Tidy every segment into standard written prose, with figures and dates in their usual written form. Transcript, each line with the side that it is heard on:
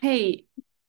right: 嘿，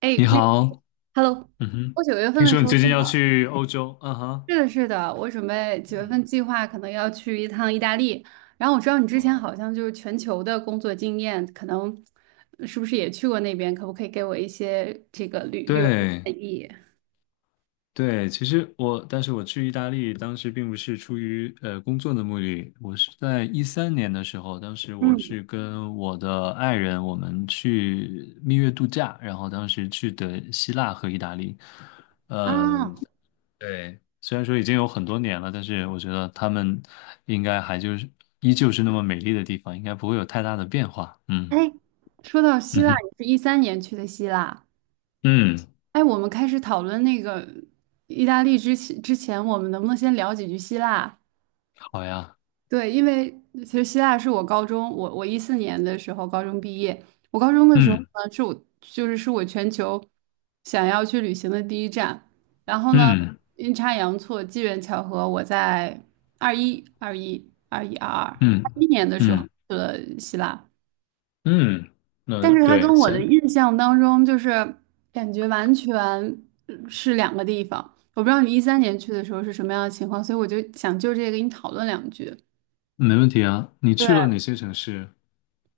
right: 哎，
left: 你
right: 那
left: 好，
right: Hello，
left: 嗯哼，
right: 我九月份
left: 听
right: 的
left: 说
right: 时
left: 你
right: 候
left: 最近
right: 正
left: 要
right: 好，
left: 去欧洲，嗯哼，
right: 是的，是的，我准备九月
left: 嗯，
right: 份计划可能要去一趟意大利。然后我知道你之
left: 哇
right: 前
left: 哦
right: 好像就是全球的工作经验，可能是不是也去过那边？可不可以给我一些这个旅游的
left: 对
right: 建议？
left: 对，其实我，但是我去意大利当时并不是出于工作的目的，我是在一三年的时候，当时我
right: 嗯，
left: 是跟我的爱人我们去蜜月度假，然后当时去的希腊和意大利，
right: 啊，
left: 嗯、对，虽然说已经有很多年了，但是我觉得他们应该还就是依旧是那么美丽的地方，应该不会有太大的变化，嗯。
right: 哎，说到希
left: 嗯
right: 腊，
left: 哼，
right: 你是一三年去的希腊。
left: 嗯，
right: 哎，我们开始讨论那个意大利之前，我们能不能先聊几句希腊？
left: 好呀，
right: 对，因为其实希腊是我高中，我14年的时候高中毕业。我高中的时候
left: 嗯
right: 呢，是我就是是我全球想要去旅行的第一站。然后呢，
left: 嗯
right: 阴差阳错，机缘巧合，我在二一、二一、二一、二二、二
left: 嗯
right: 一年的时候
left: 嗯
right: 去了希腊，
left: 嗯，那
right: 但是他跟
left: 对，
right: 我的
left: 行，
right: 印象当中就是感觉完全是两个地方。我不知道你一三年去的时候是什么样的情况，所以我就想就这个跟你讨论两句。
left: 没问题啊。你去了
right: 对。
left: 哪些城市？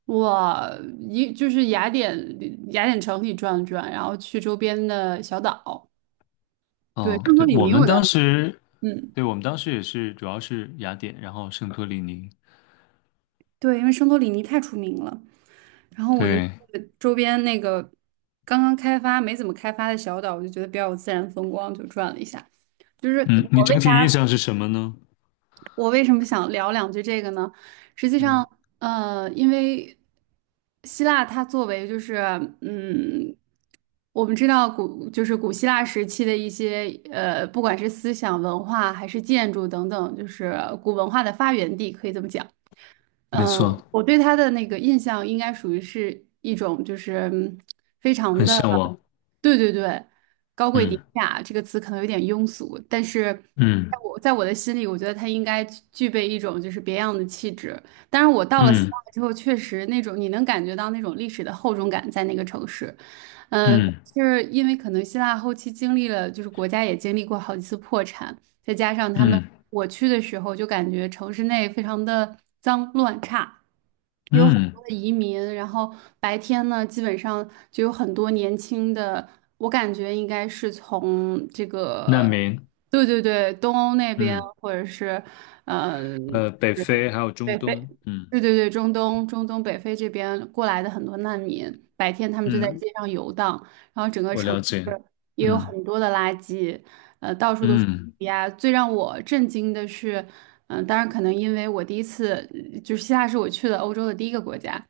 right: 我一就是雅典城里转了转，然后去周边的小岛。对，
left: 嗯，
right: 圣托
left: 对，
right: 里
left: 我
right: 尼我
left: 们
right: 倒，
left: 当时，
right: 嗯，
left: 对，我们当时也是，主要是雅典，然后圣托里尼。
right: 对，因为圣托里尼太出名了。然后我就
left: 对，
right: 去周边那个刚刚开发没怎么开发的小岛，我就觉得比较有自然风光，就转了一下。就是
left: 嗯，你
right: 我为
left: 整
right: 啥？
left: 体印象是什么呢？
right: 我为什么想聊两句这个呢？实际
left: 嗯，
right: 上，因为希腊它作为就是，嗯，我们知道古就是古希腊时期的一些不管是思想文化还是建筑等等，就是古文化的发源地，可以这么讲。
left: 没错，
right: 我对他的那个印象应该属于是一种，就是非常
left: 很
right: 的，
left: 向往。
right: 对对对，高贵典
left: 嗯
right: 雅这个词可能有点庸俗，但是
left: 嗯
right: 在我的心里，我觉得他应该具备一种就是别样的气质。但是我到了希
left: 嗯
right: 腊之后，确实那种你能感觉到那种历史的厚重感在那个城市，嗯，
left: 嗯
right: 就是因为可能希腊后期经历了，就是国家也经历过好几次破产，再加上他们
left: 嗯
right: 我去的时候就感觉城市内非常的脏乱差，有很
left: 嗯，
right: 多的移民。然后白天呢，基本上就有很多年轻的，我感觉应该是从这
left: 难
right: 个，
left: 民。
right: 对对对，东欧那边，
left: 嗯，
right: 或者是，嗯，
left: 北
right: 就是
left: 非还有中
right: 北非，
left: 东。嗯
right: 对对对，中东北非这边过来的很多难民，白天他们就在
left: 嗯，
right: 街上游荡，然后整个
left: 我
right: 城
left: 了解。
right: 市也有
left: 嗯。
right: 很多的垃圾，到处都是
left: 嗯，
right: 呀。最让我震惊的是，当然可能因为我第一次。就是希腊是我去的欧洲的第一个国家。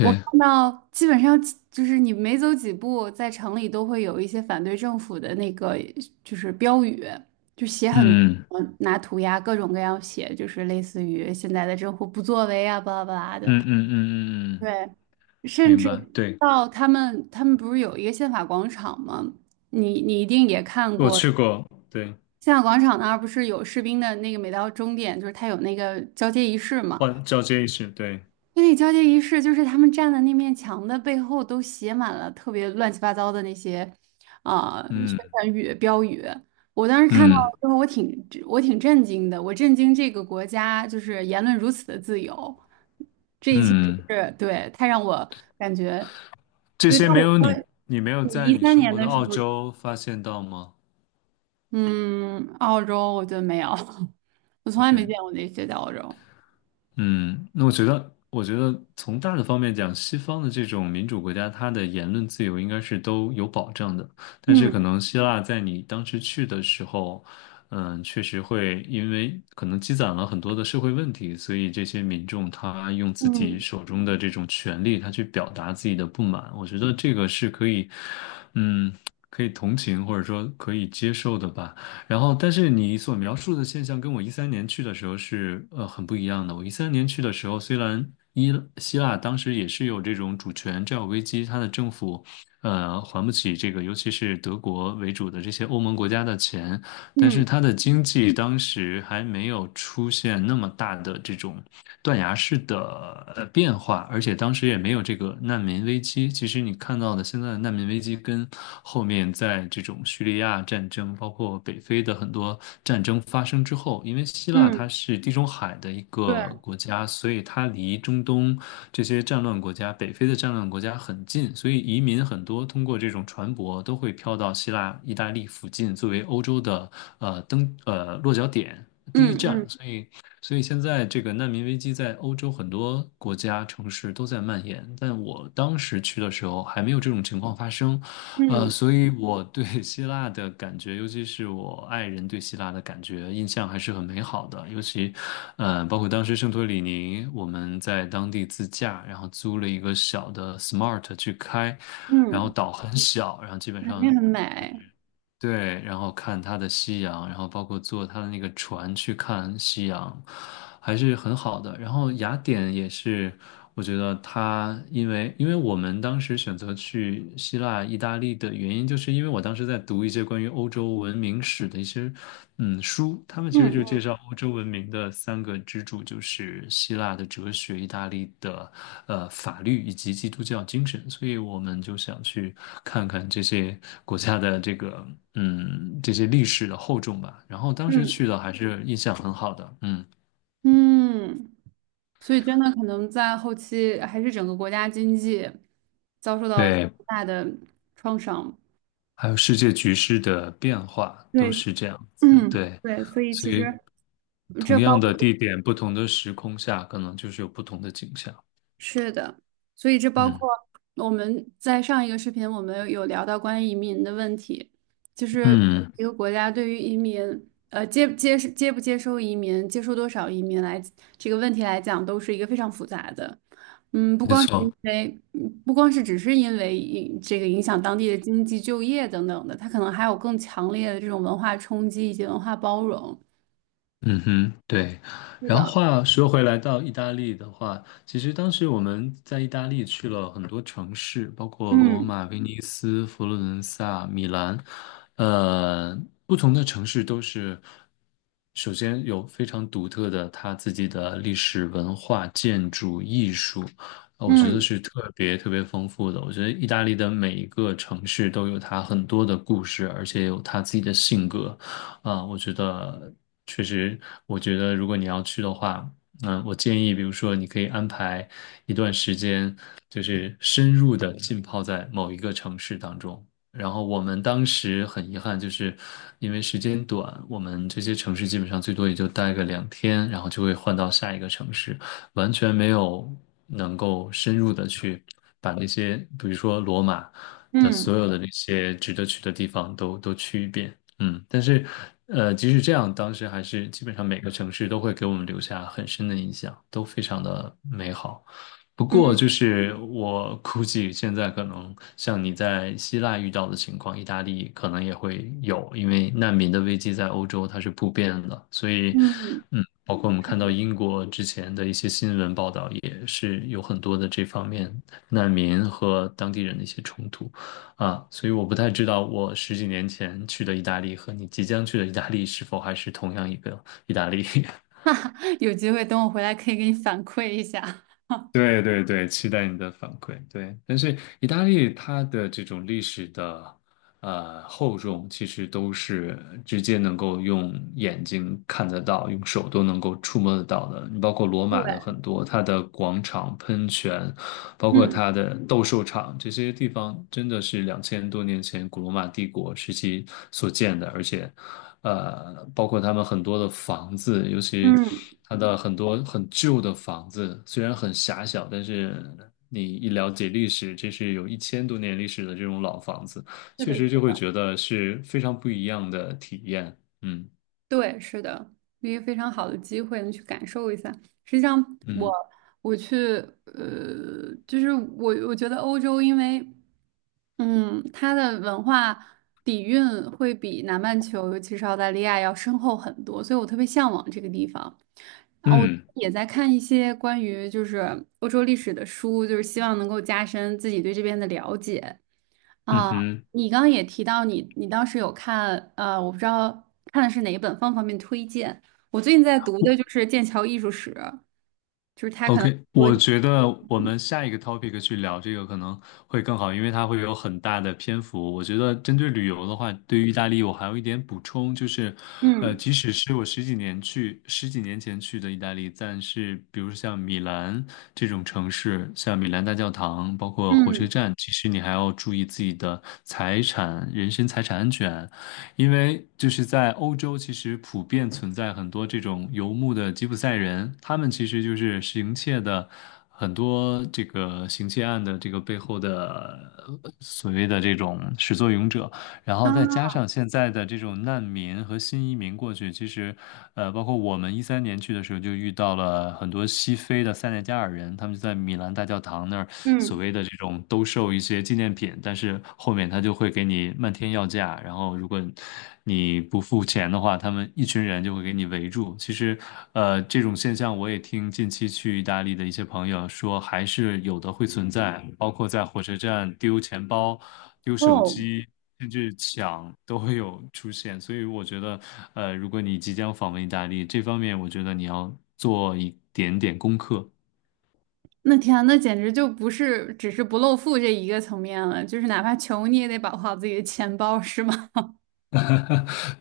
right: 我看到基本上就是你每走几步，在城里都会有一些反对政府的那个就是标语，就写很多，
left: 嗯
right: 拿涂鸦各种各样写，就是类似于现在的政府不作为啊，巴拉巴拉的。
left: 嗯嗯嗯嗯嗯，
right: 对，甚
left: 明
right: 至
left: 白。对，
right: 到他们不是有一个宪法广场吗？你一定也看
left: 我
right: 过。
left: 去过，对，
right: 宪法广场那儿不是有士兵的那个，每到终点就是他有那个交接仪式嘛，
left: 换交接仪式，对，
right: 婚礼交接仪式就是他们站的那面墙的背后都写满了特别乱七八糟的那些，啊、宣
left: 嗯
right: 传语标语。我当时看到
left: 嗯
right: 之后，我挺震惊的，我震惊这个国家就是言论如此的自由，这一切真
left: 嗯，
right: 是，对，太让我感觉，
left: 这
right: 对。
left: 些
right: 但
left: 没
right: 我
left: 有
right: 说
left: 你，没有
right: 你
left: 在
right: 一
left: 你
right: 三
left: 生
right: 年
left: 活的
right: 的时
left: 澳
right: 候，
left: 洲发现到吗
right: 嗯，澳洲我觉得没有，我从来没
left: ？OK，
right: 见过那些在澳洲。
left: 嗯，那我觉得从大的方面讲，西方的这种民主国家，它的言论自由应该是都有保障的。但是可
right: 嗯
left: 能希腊在你当时去的时候，确实会因为可能积攒了很多的社会问题，所以这些民众他用自己
right: 嗯
left: 手中的这种权利，他去表达自己的不满。我觉得这个是可以，嗯，可以同情或者说可以接受的吧。然后，但是你所描述的现象跟我一三年去的时候是很不一样的。我一三年去的时候，虽然伊希腊当时也是有这种主权债务危机，它的政府还不起这个，尤其是德国为主的这些欧盟国家的钱，但
right: 嗯
left: 是它的经济当时还没有出现那么大的这种。断崖式的变化，而且当时也没有这个难民危机。其实你看到的现在的难民危机，跟后面在这种叙利亚战争，包括北非的很多战争发生之后，因为希腊它
right: 嗯，
left: 是地中海的一
right: 对，
left: 个国家，所以它离中东这些战乱国家、北非的战乱国家很近，所以移民很多通过这种船舶都会飘到希腊、意大利附近，作为欧洲的呃登呃落脚点。第一
right: 嗯
left: 站，
right: 嗯
left: 所以现在这个难民危机在欧洲很多国家、城市都在蔓延，但我当时去的时候还没有这种情况发生，
right: 嗯
left: 所以我对 希腊的感觉，尤其是我爱人对希腊的感觉，印象还是很美好的。尤其，包括当时圣托里尼，我们在当地自驾，然后租了一个小的 Smart 去开，然后
right: 嗯。
left: 岛很小，然后基本
right: 肯定
left: 上
right: 很美，
left: 对，然后看它的夕阳，然后包括坐它的那个船去看夕阳，还是很好的。然后雅典也是，我觉得它因为我们当时选择去希腊、意大利的原因，就是因为我当时在读一些关于欧洲文明史的一些书，他们其实就
right: 嗯
left: 介绍欧洲文明的3个支柱，就是希腊的哲学、意大利的法律以及基督教精神，所以我们就想去。看看这些国家的这个 这些历史的厚重吧。然后当时
right: 嗯
left: 去的还是印象很好的，嗯，
right: 嗯，所以真的可能在后期还是整个国家经济遭受到了非
left: 对，
right: 常大的创伤。
left: 还有世界局势的变化都
right: 对，
left: 是这样子，
right: 嗯，
left: 对，
right: 对，所以
left: 所
right: 其实
left: 以同
right: 这包。
left: 样的地点，不同的时空下，可能就是有不同的景象。
right: 是的，所以这包
left: 嗯
right: 括我们在上一个视频，我们有聊到关于移民的问题，就是
left: 嗯，
right: 一个国家对于移民，接接接不接收移民，接收多少移民来这个问题来讲，都是一个非常复杂的。不
left: 没
right: 光是因
left: 错。
right: 为，不光是只是因为影这个影响当地的经济、就业等等的，它可能还有更强烈的这种文化冲击以及文化包容。
left: 嗯哼，对。
right: 是
left: 然后
right: 的，
left: 话说回来，到意大利的话，其实当时我们在意大利去了很多城市，包括罗
right: 嗯
left: 马、威尼斯、佛罗伦萨、米兰，呃，不同的城市都是首先有非常独特的它自己的历史文化、建筑、艺术，我觉得
right: 嗯
left: 是特别特别丰富的。我觉得意大利的每一个城市都有它很多的故事，而且有它自己的性格。啊，我觉得确实，我觉得如果你要去的话，嗯，我建议，比如说你可以安排一段时间，就是深入的浸泡在某一个城市当中。然后我们当时很遗憾，就是因为时间短，我们这些城市基本上最多也就待个2天，然后就会换到下一个城市，完全没有能够深入的去把那些，比如说罗马的
right: 嗯
left: 所有的那些值得去的地方都去一遍。嗯，但是，即使这样，当时还是基本上每个城市都会给我们留下很深的印象，都非常的美好。不过，
right: 嗯
left: 就是我估计现在可能像你在希腊遇到的情况，意大利可能也会有，因为难民的危机在欧洲它是普遍的，所以，
right: 嗯。嗯
left: 包括我们看到英国之前的一些新闻报道，也是有很多的这方面难民和当地人的一些冲突。啊，所以我不太知道我十几年前去的意大利和你即将去的意大利是否还是同样一个意大利。
right: 有机会等我回来可以给你反馈一下。
left: 对对对，期待你的反馈。对，但是意大利它的这种历史的厚重，其实都是直接能够用眼睛看得到，用手都能够触摸得到的。你包括罗马
right: 对，
left: 的很多，它的广场、喷泉，包括
right: 嗯，
left: 它的斗兽场，这些地方真的是2000多年前古罗马帝国时期所建的，而且包括他们很多的房子，尤其
right: 嗯，
left: 它的很多很旧的房子，虽然很狭小，但是你一了解历史，这是有1000多年历史的这种老房子，
right: 是
left: 确
right: 的，
left: 实
right: 是
left: 就会
right: 的，
left: 觉得是非常不一样的体验。嗯
right: 对，是的，一个非常好的机会，能去感受一下。实际上，我，
left: 嗯
right: 我去，呃，就是我，我觉得欧洲，因为它的文化底蕴会比南半球，尤其是澳大利亚要深厚很多，所以我特别向往这个地方。然后我
left: 嗯
right: 也在看一些关于就是欧洲历史的书，就是希望能够加深自己对这边的了解。
left: 嗯
right: 啊，
left: 哼。
right: 你刚刚也提到你当时有看，我不知道看的是哪一本，方不方便推荐？我最近在读的就是《剑桥艺术史》，就是它可能，
left: OK，我觉得我们下一个 topic 去聊这个可能会更好，因为它会有很大的篇幅。我觉得针对旅游的话，对于意大利我还有一点补充，就是，
right: 嗯
left: 即使是我十几年前去的意大利，但是比如像米兰这种城市，像米兰大教堂，包括火车
right: 嗯
left: 站，其实你还要注意自己的财产、人身财产安全，因为就是在欧洲，其实普遍存在很多这种游牧的吉普赛人，他们其实就是行窃的很多这个行窃案的这个背后的所谓的这种始作俑者。然后再加
right: 啊
left: 上现在的这种难民和新移民过去，其实，包括我们一三年去的时候，就遇到了很多西非的塞内加尔人，他们就在米兰大教堂那儿所
right: 嗯
left: 谓的这种兜售一些纪念品，但是后面他就会给你漫天要价，然后如果你不付钱的话，他们一群人就会给你围住。其实，这种现象我也听近期去意大利的一些朋友说，还是有的会存在，包括在火车站丢钱包。丢手
right: 哦。
left: 机，甚至抢都会有出现。所以我觉得，如果你即将访问意大利，这方面我觉得你要做一点点功课。
right: 那天啊，那简直就不是只是不露富这一个层面了，就是哪怕穷你也得保护好自己的钱包，是吗？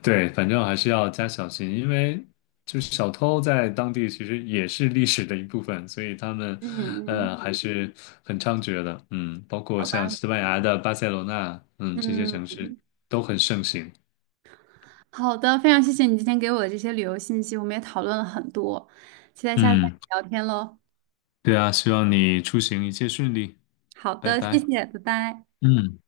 left: 对，反正还是要加小心，因为就是小偷在当地其实也是历史的一部分，所以他们，
right: 嗯嗯，
left: 还是很猖獗的。嗯，包括
right: 好
left: 像
right: 吧，
left: 西班牙的巴塞罗那，嗯，这些
right: 嗯
left: 城市都很盛行。
right: 好的，非常谢谢你今天给我的这些旅游信息，我们也讨论了很多，期待下次再
left: 嗯，
right: 聊天喽。
left: 对啊，希望你出行一切顺利，
right: 好
left: 拜
right: 的，谢
left: 拜。
right: 谢，拜拜。
left: 嗯。